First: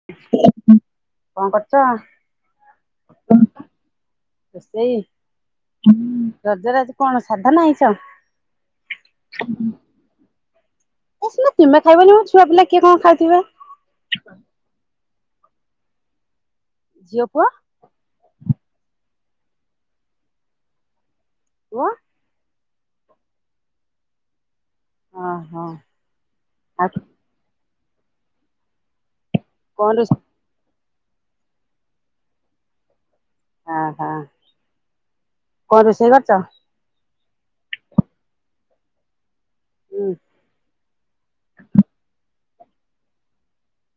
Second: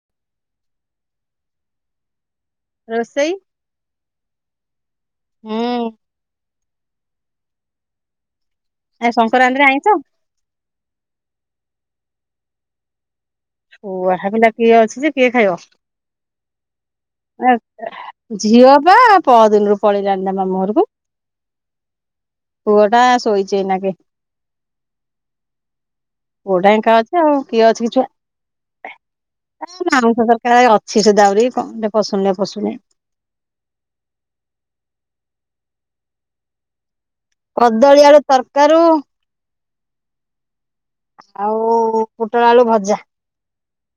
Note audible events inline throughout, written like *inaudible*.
କଁ କରୁଚ? ରୋଷେଇ ରୋଷେଇ? ହୁଁ ରଜରେ ଆଜି କଣ ସାଧା ନା ଆଇଁସ? ଆଜି ସଂଙ୍କରାନ୍ତିରେ ଆଇଁଷ? ହଁ ସିନା ତୁମେ ଖାଇବନି ଛୁଆ ପିଲା କିଏ କଣ ଖାଇଥିବେ? ଛୁଆ ପିଲା କିଏ ଅଛି ଯେ କିଏ ଝିଅ ପୁଅ ଖାଇବ। ଝିଅ ବା ପଅଦିନରୁ ପଳେଇଲାଣି ତା ମାମୁଁ ଘରକୁ। ପୁଅ? ପୁଅଟା ଶୋଇଚି ଏଇନାକେ। ଓହୋ ପୁଅଟା ଏକା ଅଛି ଆଉ କିଏ ଅଛି କି ଛୁଆ। ଏ କଣ ରୋଷେ ମାଉଂସ ତରକାର ଅଛି ସେ ଦ ଆହୁରି କ ପଶୁନିରେ ପଶୁନେ। ଆ ହଁ କଁ ରୋଷେଇ କରିଚ? କଦଳୀ ଆଳୁ ତରକାରୁ। ହୁଁ। ଆଉ ପୋଟଳ ଆଳୁ ଭଜା।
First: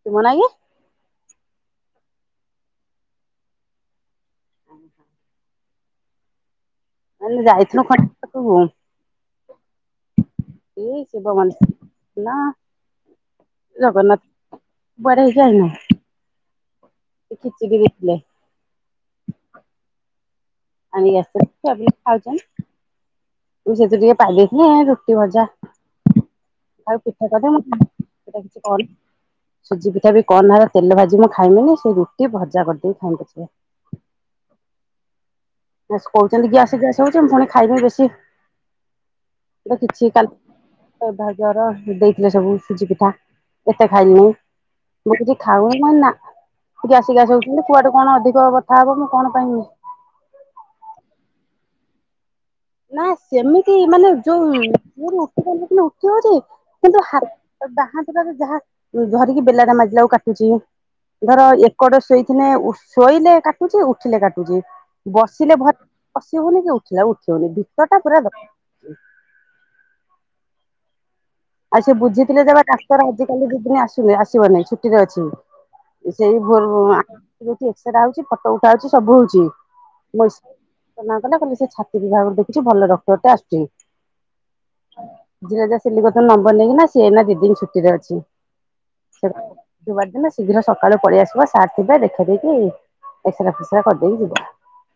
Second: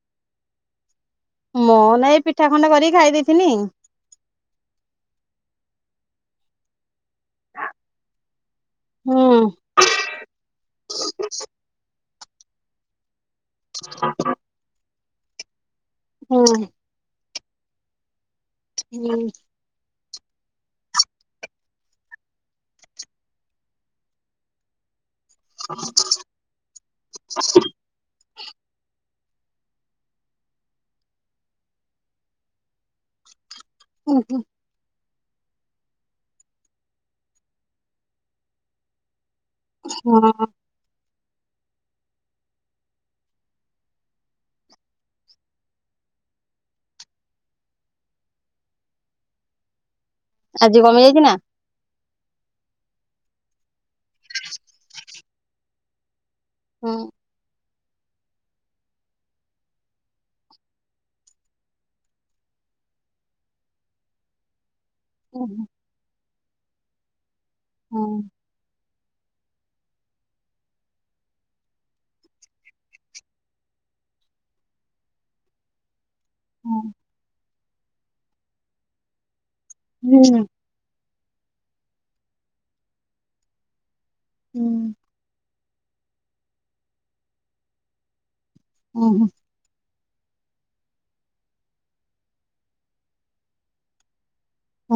ତୁମନାଗି? ମୁଁ ନାଗି ଏ ପିଠା ଖଣ୍ଡେ କରିକି ଖାଇ ଦେଇଥିନି। କାଲି ଯାଇଥିନୁ *unintelligible* ପାଖକୁ। ହୁଁ। ଏଇ ଶିବ ମନ ନା ଜଗନ୍ନାଥ ପଢ଼େଇ କି ଆଇନୁ। ହୁଁ। ସେ ଖିଚିଡି ହେଇଥିଲେ। ହୁଁ। ଆଣିକି ଆସିଥିଲେ ଛୁଆ ପିଲା ଖାଉଚନ୍ତି। ମୁଁ ସେଇଥୁରୁ ଟିକେ ପାଇଦେଇଥିନି ଏ ରୁଟି ଭଜା ହଁ ଆଉ ପିଠା କଦ ମୁ ସେଟା କିଛି କ ସୁଜି ପିଠା ବି କଣ ହେବ ତେଲ ଭାଜି ମୁଁ ଖାଇମିନି ସେଇ ରୁଟି ଭଜା କରିଦେଇକି ଖାଇମି ପଛିକା। ଉ ହୁଁ। କହୁଛନ୍ତି ଗ୍ୟାସ ଗ୍ୟାସ ହଉଛି ମୁ ପୁଣି ଖାଇମି ବେଶୀ କିଛି ହଁ କାଲି ଜର ଦେଇଥିଲେ ସବୁ ସୁଜି ପିଠା ଏତେ ଖାଇଲିନି। ମୁଁ କିଛି ଖାଉ ନି ନା। ଗ୍ୟାସ୍ ଗାସ ହଉଛନ୍ତି କୁଆଡେ କଣ ଅଧିକ ବଥା ହବ ମୁଁ କଣ ପାଇମି। ଆଜି କମିଯାଇଚି ନା? ନା ସେମିତି ମାନେ ଯୋଉ *unintelligible* ହୁଁ କିନ୍ତୁ ହା ବାଆଁ ହାତ ଯାହା ଧରିକି ବେଲାଟା ମାଜିଲାକୁ କାଟୁଚି। ଧର ଏକଡ ଶୋଇଥିଲେ ଶୋଇଲେ କାଟୁଚି ଉଠିଲେ କାଟୁଚି। ବସିଲେ ହୁଁ ଭ ବସି ହଉନି କି ଉଠିଲା ଉଠି ହଉନି ଭିତ ହୁଁ ଟା ପୁରା ବ ଆଉ ସେ ବୁଝିଥିଲେ ଯେ ସେ ଡାକ୍ତର ଆଜିି କାଲି ଦି ଦିନ ଆସୁ ଆସି ବ ନାହିଁ ଛୁଟିରେ ଅଛି। ସେଇ ଭୋଲ୍ ହୁଁ ଏକ୍ସରା ହଉଚି ଫଟୋ ଉଠା ହଉଚି ସବୁ ହଉଚି। ହୁଁ ମନା କଲା କହିଲା ସେ ଛାତି ବିଭାଗ ଦେଖୁଚି ଭଲ ଡକ୍ଟର ଟେ ଆସୁଚି। ହୁଁ। *unintelligible* ନମ୍ବର ନେଇକି ନା ସିଏ ଦି ଦିନ ଛୁଟିରେ ଅଛି। ହୁଁ ଦୁବାର ଦିନ ସେିଦିନ ସକାଳୁ ପଳେଇ ଆସିବ ସାର୍ ଥେ ଦେଖେଇଦେଇ କି ଏକ୍ସରା ଫିକ୍ସରା କରିଦେଇକି ଯିବା।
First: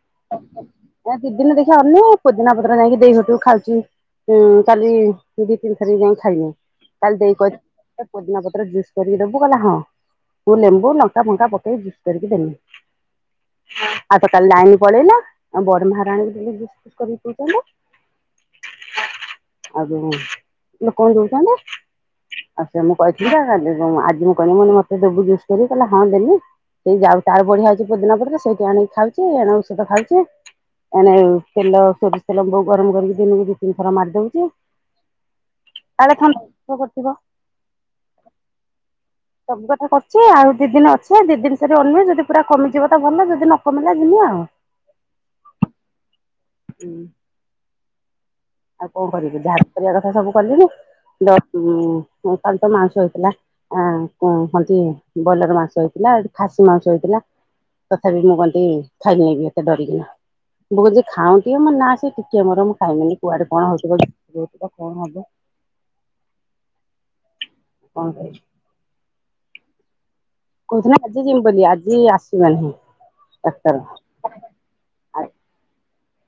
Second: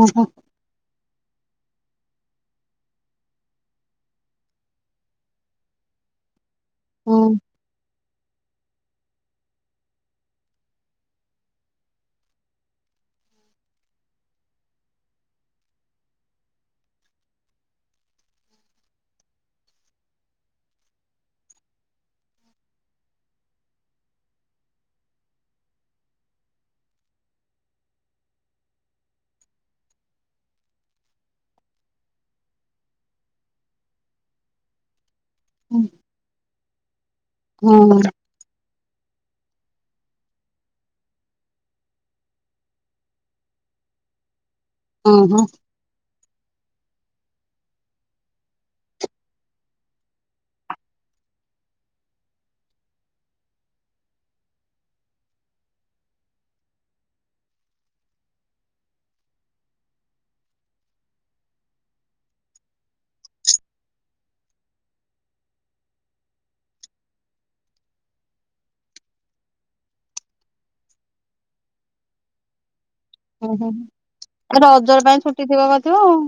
ଓହୋ ଏ ଦି ଦିନ ଦେଖିବା ଅନେ ପୋଦିନା ପତର ଯାଇକି ଦେଇ ଘଟୁ ଖାଉଛି। ଉଁ କାଲି ଦି ତିନିଥାର ଯା ଖାଇନି କାଲି ହୁଁ ଦେଇ କ ପୋଦିନା ପତ୍ର ଜୁସ୍ କରିକି ଦେବୁ ଗଲା ହଁ ଲେମ୍ବୁ ଲଙ୍କା ଫଙ୍କା ପକେଇକି ଜୁସ୍ସ କରିକି ଦେମି। ଆଉ ତ କାଲି ଲାଇନ ପଳେଇଲା ଆଉ ବଡ ମହାରାଣୀ ଜୁସ୍ ଫୁସ୍ କରିକି ପିଉଛନ୍ତି। *unintelligible* ଲୋକଙ୍କୁ ଦଉଛନ୍ତି। ଆଉ ସେ ମୁଁ କହିଥିଲି ଆଜି ମୁଁ କହିଲି ମୁ ମତେ ଦେବୁ ଯୁସ୍ କିରିକି କହିଲା ହଁ ଦେବି। ସେଇ ଯାଉ ତାର ବଢିଆହେଇଛି ପୋଦିନା ପତ୍ର ସେଇଠି ଆଣିକି ଖାଉଛି ଏଣ ଔଷଧ ଖାଉଛି। ଏଣେ ତେଲ ସୋରିଷ ତେଲ ବୋଉ ଗରମ କରିକି ଦିନକୁ ଦି ତିନି ଥର ମାରି ଦଉଛି। ହୁଁ ତାହଲେ ଖାନ୍ କରଥିବ ହୁଁ। ସବୁ କଥା କରୁଛି ଆଉ ଦି ଦିନ ଅଛେ ଦି ଦିନ ଅନିବେ ଯଦି ପୁରା କମିଯିବ ତ ଭଲ ଯଦି ନ କମି ଲା ଜିମି ଆଉ। *inaudible* ଉଁ ହୁ ହୁଁ ଆଉ କଣ କରିବି ଯାହା ତ କରିବା କଥା ସବୁ କିଲିନି କାଲି ତ ମାଉଁସ ହେଇଥିଲା। ଆ କ ହୁନ୍ତି ବ୍ରଏଲର ମାଂସ ହେଇଥିଲା ଏଠି ଖାସି ମାଂସ ହେଇଥିଲା। ତଥାପି ମୁଁ କହନ୍ତି ଖାଇନି ବି ଏତେ ଡରିକିନା। ଭୋଜି ଖାଉନ୍ ଟିକେ ମୋ ନା ସେ ଟିକେ ମୋର ମୁଁ ଖାଇମିନି କୁଆଡେ କଣ ହବ କଣ ହବ। କଣ *unintelligible* କହୁଥିଲା ଆଜି ଜୀମି ବୋଲି ଆଜି ଆସିଲା ନାହିଁ। ହୁଁ ହୁଁ ଡାକ୍ତର। ଆ ରଜର ପାଇଁ ଛୁଟି ଥିବ ବୋଧେ ଆଉ।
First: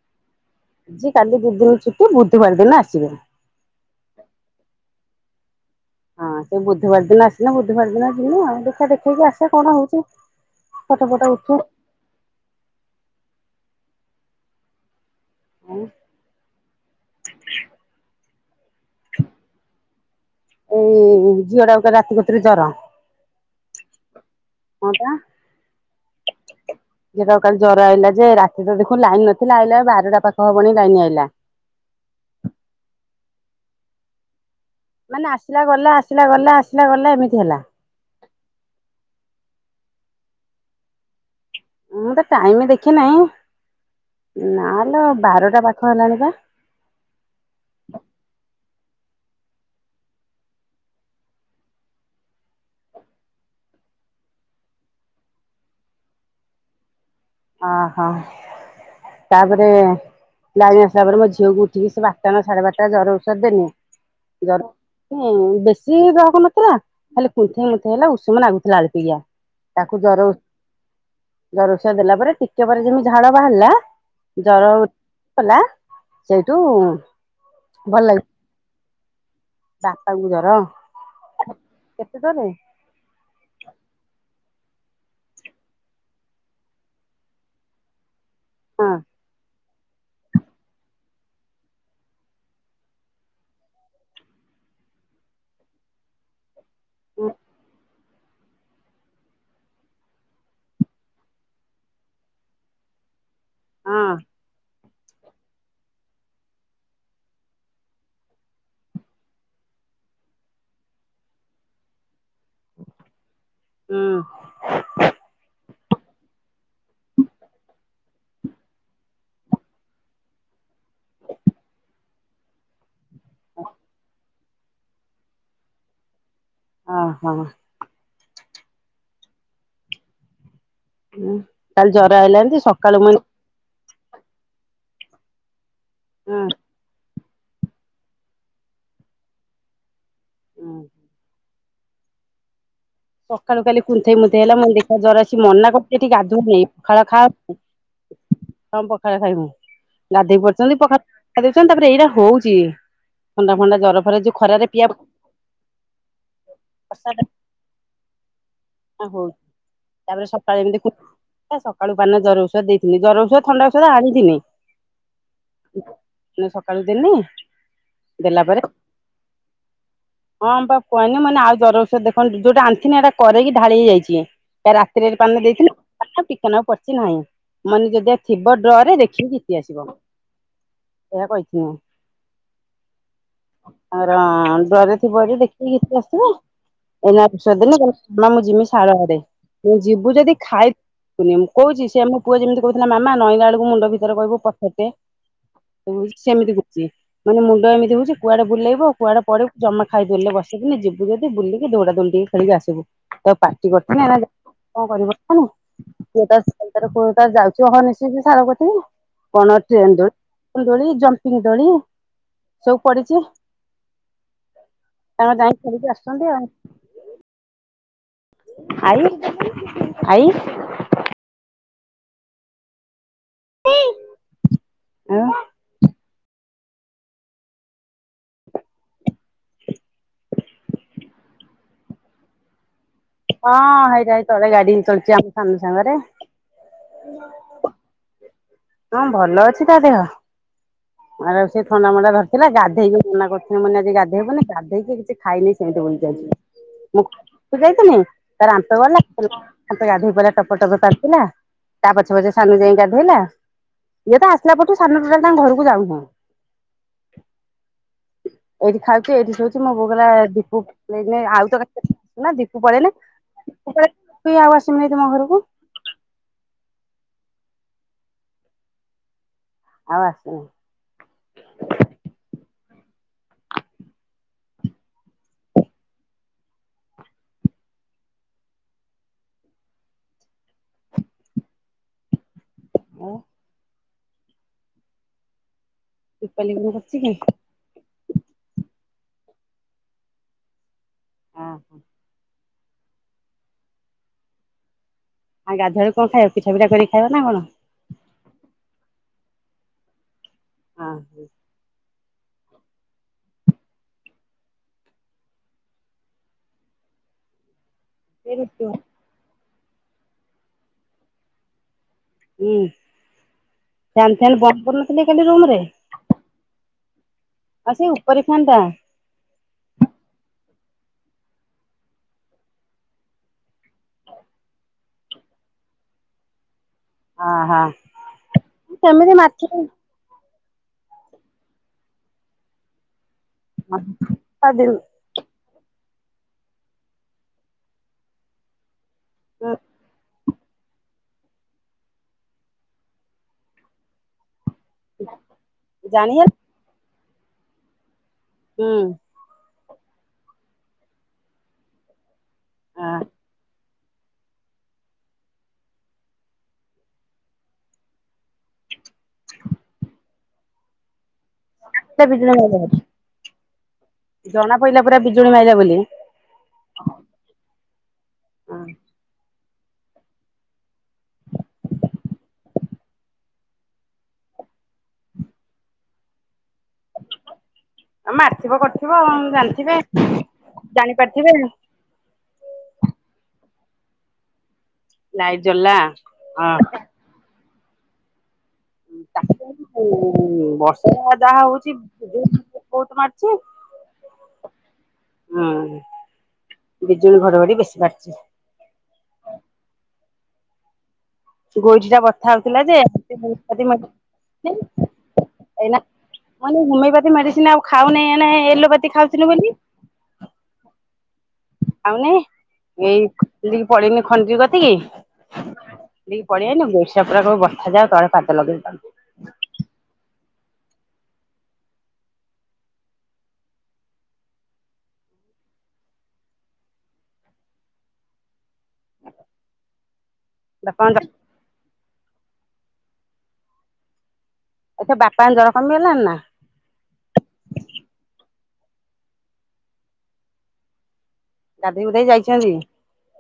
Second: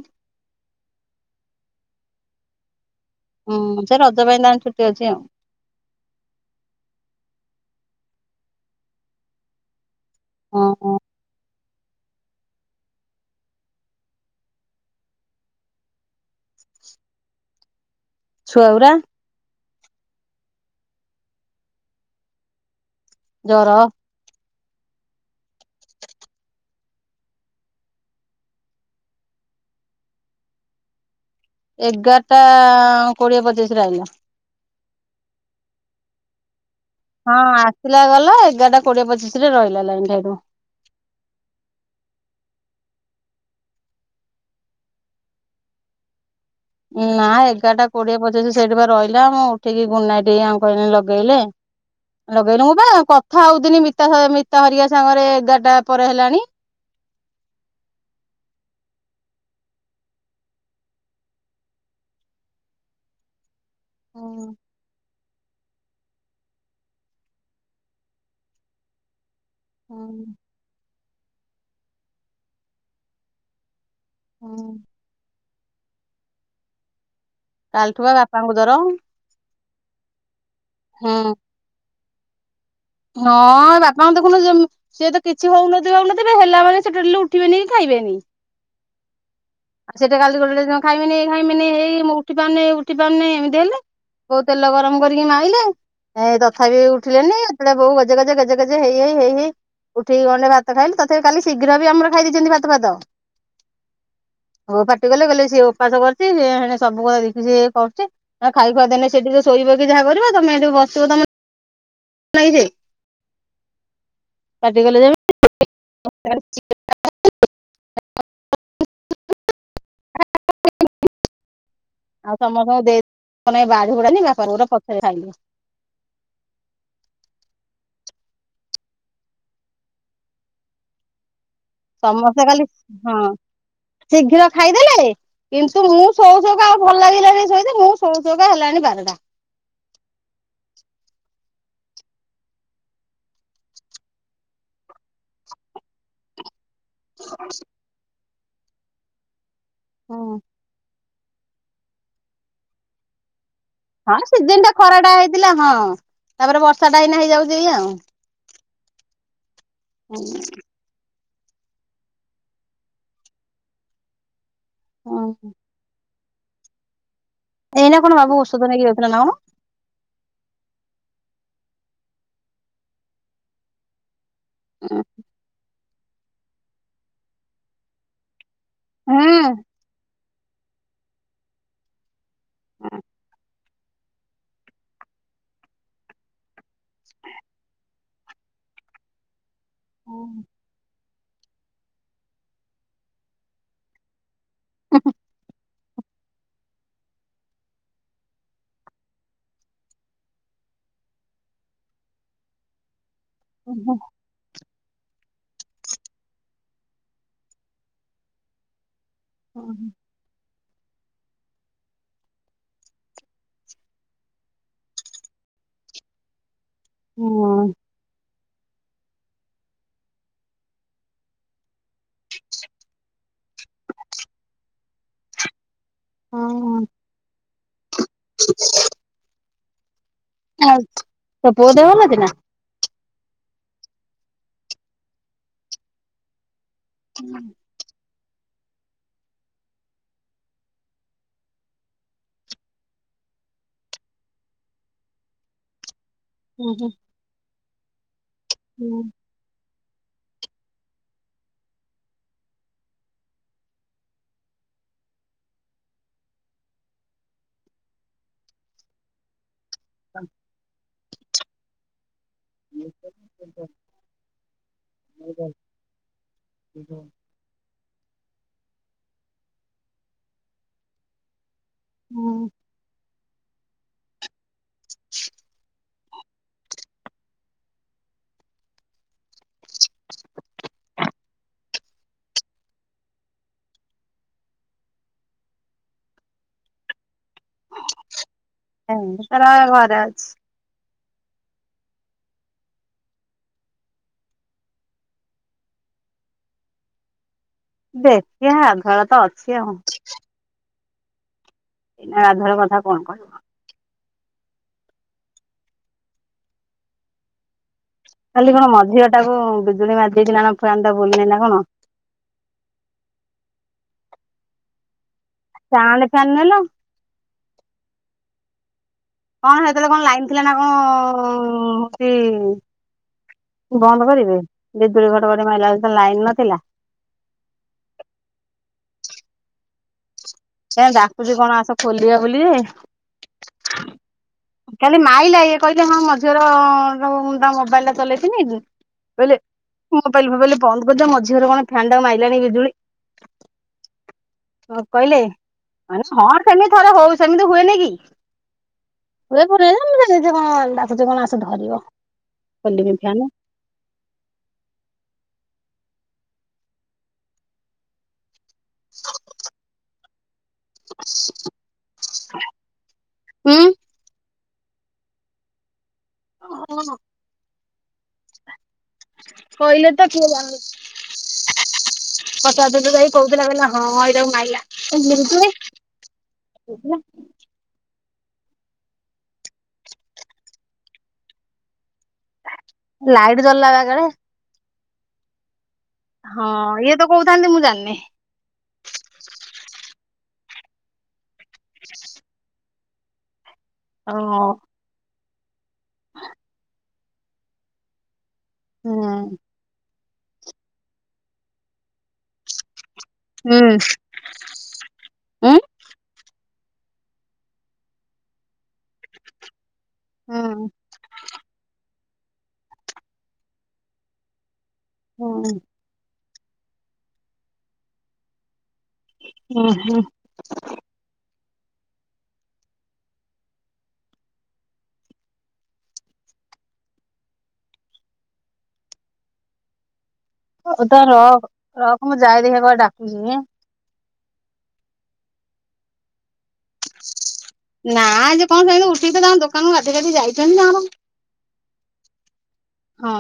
ଆଜି କାଲି ଦି ଦିନ ଛୁଟି ବୁଧବାର ଦିନ ଆସିବେ। ଉଁ ସେ ରଜ ପାଇଁ ତାଙ୍କ ଛୁଟି ଅଛି ଆଉ। ହଁ ସେ ବୁଧବାର ଦିନ ଆସିଲେ ବୁଧବାର ଦିନ ଯିମି ଆଉ ଦେଖା ଦେଖେଇକି ଆସିବା କଣ ହଉଛି। ହଁ ଫଟ ଫଟ ଉଠେ *inaudible* ଛୁଆ ଗୂରା। ଇ ଝିଅ ଟା କୁ ରାତି କତୁରୁ ଜର। ଜର କଁ ଟା ଝିଅ ଟା କାଲି ଜର ଆଇଲା ଯେ ରାତିରେ ଦେଖୁ ଲାଇନ ନଥିଲା ଆଇଲା ବାରଟା ପାଖ ହବନି ଲାଇନ ଆଇଲା। ଏଗାରଟା କୋଡିଏ ପଚିଶରେ ଆଇଲା। ମାନେ ଆସିଲା ଗଲା ଆସିଲା ଗଲା ଆସିଲା ଗଲା ଏମିତି ହେଲା। ପିଲା ଗଲା ଏଗାରଟା କୋଡିଏ ପଚିଶ ରେ ରହିଲା ଲାଇନ ସେଠୁ। ମୁଁ ତ ଟାଇମ ଦେଖି ନାହିଁ ନାଲୋ ବାରଟା ପାଖ ହେଲାଣି ବା। ନା ଏଗାରଟା କୋଡିଏ ପଚିଶ ସେଇଠି ବା ରହିଲା ମୁଁ ଉଠିକି ଗୁଡନାଇଟ୍ଟି ଆକୁ କହିଲି ଲଗେଇଲେ। ଲଗେଇଲୁ ମୁ ବା କଥା ହଉ ଥିନି ମି ମିତା ହରିକା ସାଙ୍ଗରେ ଏଗାରଟା ପରେ ହେଲାଣି। ଓ ହୋ ତାପରେ ଲାଇନ ଆସିଲା ପରେ ମୋ ଝିଅକୁ ଉଠିକି ସେ ବାରଟା ନା ସାଢେ ବାରଟା ଜର ଔଷଧ ଦେନି ହୁଁ ଜର ବେଶୀ ଗ୍ରହକ ନଥିଲା ଖାଲି କୁନ୍ଥେଇ କୁନ୍ଥେଇ ହେଲା ଉଷୁମ ନାଗୁଥିଲା ଆଳପିକିଆ। ତାକୁ ଜର ହୁଁ ଜର ଓଷାଧ ଦେଲା ପରେ ଟିକେ ପରେ ଯେମିତି ଝାଳ ବାହାରିଲା। ହୁଁ ଜର ଉଠଲା ସେଇଠୁ ଭଲ କାଲିଠୁ ବା ଲାଗେ ବାପାଙ୍କୁ ଜର। ବାପାଙ୍କୁ ଜର। ହଁ କେତେ ଦେଲେ। ହଁ ବାପା ଙ୍କୁ ଦେଖୁନୁ ଯେମି ସିଏ ତ କିଛି ହଉ ନଥିବେ ହଉ ନଥିବେ ହେଲା ବେଳେ ସେ ଡେରି ଲେ ଉଠିବେନି ଖାଇବେନି। ହଁ। ଆ ସେଏ ତ କାଲି ରେ ଗଲେଯେ ଖାଇମିନି ଖାଇମିନି ହେଇ ମୁଁ ଉଠି ପାରୁନି ଉଠି ପାରୁନି ଏମିତି ହେଲେ। ବୋଉ ତେଲ ଗରମ କରିକି ମାଇଲେ ଏ ତଥାପି ଉଠିଲେନି ସେତେ ବେଳେ ବୋଉ ଗଜେ ଗଜେ ଗଜେ ଗେଯେ ହେଇ ହେଇ ହେଇ ହେଇ ଉଠେଇି ଗଣ୍ଡେ ଭାତ ଖାଇଲୁ ତଥାପି କାଲି ଶୀଘ୍ର ବି ଆମର ଖାଇ ଦେଇେଛନ୍ତି ଭାତ ଫାତ। ହଁ। ହୋ ଫାଟି କଲେ କଲେ ସିଏ ଉପାସ କରୁଚି ସିଏ ହେଡେ ସବୁକଥା ଧିଖି ସିଖି ହେଇ କରୁଚି। ନା ଖାଇ ଖୁଆ ଦେଲେ ସେଠି ସେ ଶୋଇବେ କି ଯାହା କରିବେ ତମେ ଯୋଉ ବସିବ ତମଲାଗି ସିଏ ହୁଁ। ପାଟିଗଲେ ଯେମିତି *unintelligible* ଆଉ ସମସ୍ତଙ୍କୁ ଦେଇ ମାନେ ବାଢ଼ି ବୁଢାନି ବାପାର ମୋର ପଛରେ ଖାଇଲୁ। ଓ ହ। କାଲି ଜର ଆଇଲା ସମସ୍ତେ ଏମିତି କାଲି ସକାଳୁ ମୁଁ ହଁ ଶୀଘ୍ର ଖାଇଦେଲେ କିନ୍ତୁ ମୁଁ ଶୋଉ ହଁ। ଶୋଉକା ଆଉ ଭଲ ଲାଗିଲାନି ଶୋଇତେ ମୁଁ ସୋଉସୋଉକାକା ହେଲାଣି ବାରଟା। ହୁଁ। ସକାଳୁ ଖାଲି କୁନ୍ଥେଇ ମୁନ୍ଥେଇ ହେଲା ମୁଁ ଦେଖା ଜର ଆସି ମନା କରୁଚି ଏଠି ଗାଧୁନି। ଖାଳ ଖାଅ ହଁ ପଖାଳ ଖାଇବୁ ହୁଁ ଗାଧେଇ ପଡିଚନ୍ତି ପଖାଳ ଖାଇ ଦଉଚନ୍ତି ତାପରେ ଏଇରା ହଉଚି ଥଣ୍ଡା ଫଣ୍ଡା ଜର ହଁ ଫର ଯୋଉ ସିଜନ ଖରାରେ ଟା ପିଆ ଖରାଟା ହେଇଥିଲା ହଁ ତାପରେ ବର୍ଷା ଟା ଏଇନା ହେଇଯାଉଚି ଆଉ। ଆ ହଉ ତାପରେ ସକାଳେ ଏମ୍ତି କୁ କା ସକାଳୁ ପାନେ ଜର ଔଷଧ ଦେଇଥିଲି ଜର ଔଷଧ ଥଣ୍ଡାଔଷଧ ଆଣିଥିନି। ହଁ। ମୁଁ ସକାଳୁ ଦେନି। ଏଇନା କଣ ବାବୁ ଔଷଧ ନେଇକି ଯଉଥିଲା ନା କଣ। ହଁମ ବା କୁହନି ମାନେ ଆଉ ଜର ଔଷଧ ଦେଖନ୍ତୁ ଯୋଉଟା ଆଣିଥିନି ଏଟା କରରେକି ଢାଳି ହେଇଯାଇଚି। ରାତିରେ ପାନେ ଦେଇଥିନୁ ଆଉ ଟିକେ ନାକୁ ପଡିଚି ନାହିଁ ମନେ ଯଦିଆ ଥିବ ଡ୍ରରେ ହୁଁ ଦେଖିକି ଘିତି ଆସିବ ଏହା କହିିଥି ମୁଁ। ହୁଁ। ଆର ଡ୍ରରେ ଥିବ ଯଦି ଦେଖିକି ଘିତିଆସିବ ଏଇନା ଶୋଦିଲେ କହିଲେ ମା ମୁଁ ଯିମି ସାଳଆଡେ ମୁଁ ଯିବୁ ଯଦି ଖାଇ କୁନିଆ ମୁଁ କଉଚି ସିଏ ମୋ ପୁଅ ଯେମିତି କହୁଥିଲା ମାମା ନଇଲା ବେଳକୁ ମୁଣ୍ଡ ଭିତରେ କହିବୁ ପଛଟେ *unintelligible* ମାନେ ମୁଣ୍ଡ ଏମିତି ହଉଚି କୁଆଡେ ବୁଲେଇବ କୁଆଡେ ପଡିବୁ ଜମା ଖାଇଦେଲେ ରେ ବସିବୁନି ଯିବୁ ଯଦି ବୁଲିକି ଦୌଡା ଦୌଡିି ଟିକେ ଖେଳିକି ଆସିବୁ ତ ପାଟି କରିଥିଲି ଏଣେ ଯେ କଣ କରିବ କାମ ସେ ତାର ସେ ତାର କଣ ତାର ଯାଉଚି ହନିଶିକି ସାଳ କତିକି। କଣ ଟ୍ରେନ ଦୋଳି ଦୋଳି ଜମ୍ପିଙ୍ଗ ଦୋଳି ସବୁ ପଡିଚି। ତାଙ୍କର ଯାଇଁ ଖେଳିକି ଆସୁଛନ୍ତି ଆଉ। ହୁଁ। ଆଈ ଆଈ। ଆଉ। ହଁ ଆଉ ତୋ ପୁଅ ଦେହ ଭଲ ଅଛି ନା। ହଁ ହେଇଟା ହେଇ ତଳେ ଗାଡି ଚଡୁଛି ଆମ ସାନ ସାଙ୍ଗରେ। ହୁଁ। ହଁ ଭଲ ଅଛି ତା ଦେହ। ଆରେ ସେ ଥଣ୍ଡା ମଣ୍ଡା ଧରିଥିଲା ଗାଧେଇକି ମନା କରୁଥିଲା ମାନେ ଆଜି ଗାଧେଇବୁନି ଗାଧେଇକି କିଛି ଖାଇନି ସେମିତି ବୁଲୁଚି ଆଜି। ହୁଁ ହୁଁ। ତୁ ଯାଇଥୁନି? ତା ରାତ ଗଲା ଖାଲି ତ ଏ ଗାଧେଇ ପଡିଲା ଟପର ଟପ ପାଧିଲା ତା ପଛେ ପଛେ ସାନୁ ଯାଇଁକି ଗାଧେଇଲା। ଏଟା ତ ଆସିଲା ପରଠୁ ସାନ ଟୋଟାଲ ତାଙ୍କ ଘରକୁ ଯାଉନାହ। ଏଇଠି ଖାଉଛି ଏଇଠି ଶଉଛି, ମୋ ବୋଉ କହିଲା ଏ ଦିପୁ *unintelligible* ମୁଁ ପଳେଇଲେ *inaudible* ତୁ ଆଉ ଆସିବୁନି ଜମା ଘରକୁ। ହୁଁଁ। ଆଉ ଆସୁନି। ହୁଁ। ହଁ ଦୀପାଲି ଘରେ ଅଛି କି? ହଁ ତାର ଘରେ ଅଛି। ହଁ ହ ଆଉ ଗାଧୁଆ ବେଳକୁ କଣ ଖାଇବ, ପିଠା ଫିଠା କରି ଖାଇବ ନା କଣ? ଦେଖିଵା ଘରେ ତ ଅଛି ଆଉ। ହଁ। ଏଇନା ଆଗର କଥା କଣ କହିବ। ସେ ଖାଲି ରୁଟି କଣ ମଝି ଘରଟାକୁ ବିଜୁଳି ମାରି ଦେଇଥିଲା ନା ଫ୍ୟାନ ଟା ବୁଲୁନି ନା କଣ? ହୁଁ ଫ୍ୟାନ ଫ୍ୟାନ ବନ୍ଧ କରିନଥିଲେ କାଲି ରୁମ ରେ? ସାଉଣ୍ଡ ଫ୍ୟାନ ହେଲା। ଆଉ ସେଇ ଉପରେ ଫ୍ୟାନ ଟା? ହଁ ହେଥିରେ କଣ ଲାଇନ୍ ଥିଲା ନା କଣ *inaudible* ବନ୍ଦ କରିବେ ବିଜୁଳି ଘଡ଼ଘଡ଼ି ମାଇଲା ଯେତେବେଳେ ଲାଇନ ନଥିଲା। ଆ ହାଁ, କେମିତି ମାରଛି? ସେ ଡାକୁଛି କଣ ଆସ ଖୋଲିଵା ବୋଲି। *inaudible* ଆଇଲା ଇଏ କହିଲେ ହଁ ମଝିରେ ଯଉଁ ମୁଁ ତା ମୋବାଇଲ ଟା ଚଲେଇଥିଲି। ବେଳେ ମୋବାଇଲ ଫୋବାଇଲ ବନ୍ଦ କରିଦିଅ ମଝିର କଣ ଫ୍ୟାନ ଟାକୁ ମାଇଲାଣି ବିଜୁଳି। କଣ କହିଲେ? ଜାଣି ମାନେ ହଁ ସେମିତି ଥରେ ହଉ ସେମିତି ହୁଏନି କି। ହୁଁ। ଘରେ ଘରେ *inaudible* ଆସୁଛି କଣ ଆସୁ ଧରିବ ଖାଲିବି ହଁ ଫ୍ୟାନ ଏ ବିଜୁଳି ମାଇଳା ଆଜି, ଉଁ ଜଣା ପଇଲା ପୁରା ବିଜୁଳି ମାଇଲା ବୋଲି। ହଁ ଆଁ କହିଲେ ତ କୋଉ ୱାଲ ପ୍ରସାଦ ଯୋଉଁ ଭାଇ କହୁଥିଲା ହଁ ଏଇଟାକୁ ମାଇଲା *inaudible* କହୁଥିଲା ଆ ମାରିଥିବ କରିଥିବ ଜାଣିଥିବେ, ଜାଣି ପାରିଥିବେ। ଲାଇଟ ଜଳିଲା ବା ଇଆଡ଼େ ଲାଇଟ ଜଳିଲା? ହଁ ଇଏ ତ କହୁଥାନ୍ତି ମୁଁ ଜାଣିନି। ବାର୍ଷିକ ଆଜି ହଉ ଉ ଉ, ବର୍ଷା ଯାହା ଯାହା ହଉଛି। ଜୁନ ମାସେ କଟ ମାରଛି। ହଁ। ହୁଁ ବିଜୁଳି ଘଡଘଡି ବେଶି ମାରିଛି। ହୁଁ ଗୋଇଠି ଟା ବଥା ହଉଥିଲା ଯେ ହୁଁ *unintelligible* ହୁଁ। ଏଇନା ଅନୁ ହୋମିଓପାଥି ମେଡିସିନ ଆଉ ଖାଉନି ଏନା ଏଲୋପାଥି ଖାଉଥିଲି ବୋଲି। ହୁଁ। ଆଉ ନାଇଁ ଏଇକି ପଳେଇନି ଖଞ୍ଜୁ କତି କିି। ହଁ। ଦି ପାଳି ଆଇଲକି *unintelligible* ତଳେ ପାଦ ଲଗେଇ ପାରୁନି। ଉଁ - ହୁଁ। ହଉ ବାପାଙ୍କ ତ ରହ ରଖ୍ ମୁଁ ଯାଏ ଦେଖିବା କ ଡାକୁଚି। ଆଚ୍ଛା ବାପାଙ୍କ ଜର କମି ହେଲାନ ନା। ନା ଆ ଯେ କଣ ସେମ ଉଠିକିତ ତାଙ୍କ ଦୋକାନରୁ ଗାଧିକାଧି ଯାଇଛନ୍ତି ନା କଣ। ଗାଧେଇ ବୁଧେଇ ଯାଇଛନ୍ତି ହଁ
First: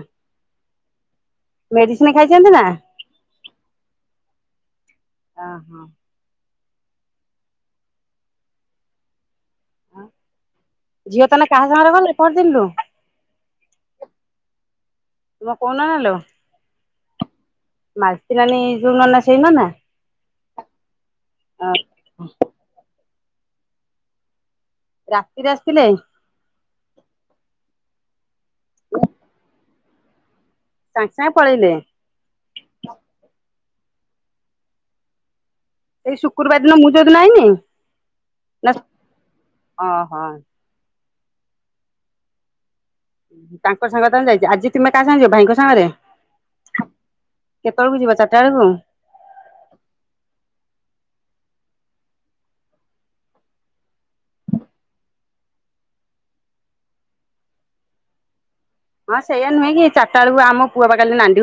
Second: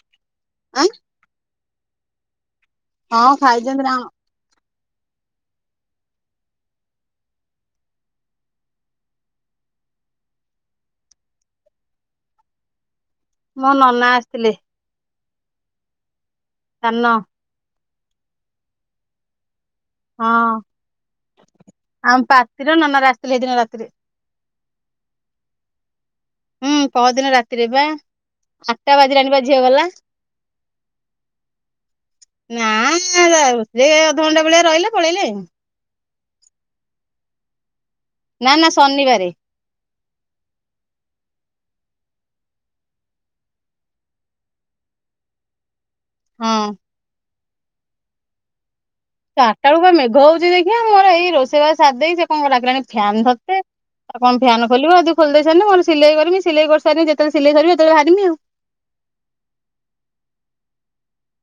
*unintelligible* ଆଁ ମେଡିସିନ ଖାଇଚନ୍ତି ନା। ହଁ ଖାଇଛନ୍ତିଛନ୍ତି ନା ହ ହଁ। ଝିଅ ତାନେ କାହା ସାଙ୍ଗରେ ଗଲେ ପଅରଦିନରୁୁ। ମୋ ନନା ଆସିଥିଲେ। ମୋ କୋଉ ନନାଲୋ। ସାନ। ମାଳତି ନାନୀ ଯୋଉ ନନା ସେଇ ନନା। ହଁ ହଁ ଆମ ପାତିର ନନାର ଆସିଥିଲେ ହେଇଦିନ ରାତିରେ। ରାତିରେ ଆସିଥିଲେ। ହୁଁ ପଅରଦିନ ରାତିରେ ବା ଆଠଟା ବାଜିଲାଣିବା ଝିଅ ଗଲା। ସାଙ୍ଗେ ସାଙ୍ଗେ ପଳେଇଲେ। ନା ନା ସେ ଅଧଘଣ୍ଟା ଭଳିଆ ରହିଲେ ପଳେଇଲେ। ଏଇ ଶୁକ୍ରବାର ଦିନ ମୁଁ ଯୋଉ ଦିନ ଆଇନି। ନା ନା ଶନିବାରେ। ଅ -ହୋ। ତାଙ୍କ ସାଙ୍ଗରେ ତମେ ଯାଇଚ଼ ଆଜି ତୁମେ କାହା ସାଙ୍ଗ ଯିବ ଭାଇଙ୍କ ସାଙ୍ଗରେ। ହଁ। କେତବେଳକୁ ଯିବା ଚାରିଟା ବେଳକୁ। ଚାରିଟା ବେଳୁ ବା ମେଘ ହଉଛି ଦେଖିବା ମୋର ଏଇ ରୋଷେଇବାସ ସାରିଦେଇ ସେ କଣ ଲାଗିଲାଣି ଫ୍ୟାନ୍ ଧରତେ। ଆଉ କଣ ଫ୍ୟାନ ଖୋିଲିବ ଏ ଟିକିଏ ଖୋଲି ଦେଇ ସାରିଲେ ମୋର ସିଲେଇ କରମି ସିଲେଇ କରିସାରିଲେ ଯେତେବେଳେ ସିଲେଇ ସରିବ ସେତେବେଳେ ବାହାରିମି ଆଉ ହଁ ସେୟା ନୁହେ କି ଚାରିଟା ବେଳକୁ ଆମ ପୁଅ ବା କାଲି ନାଣ୍ଡି ଘ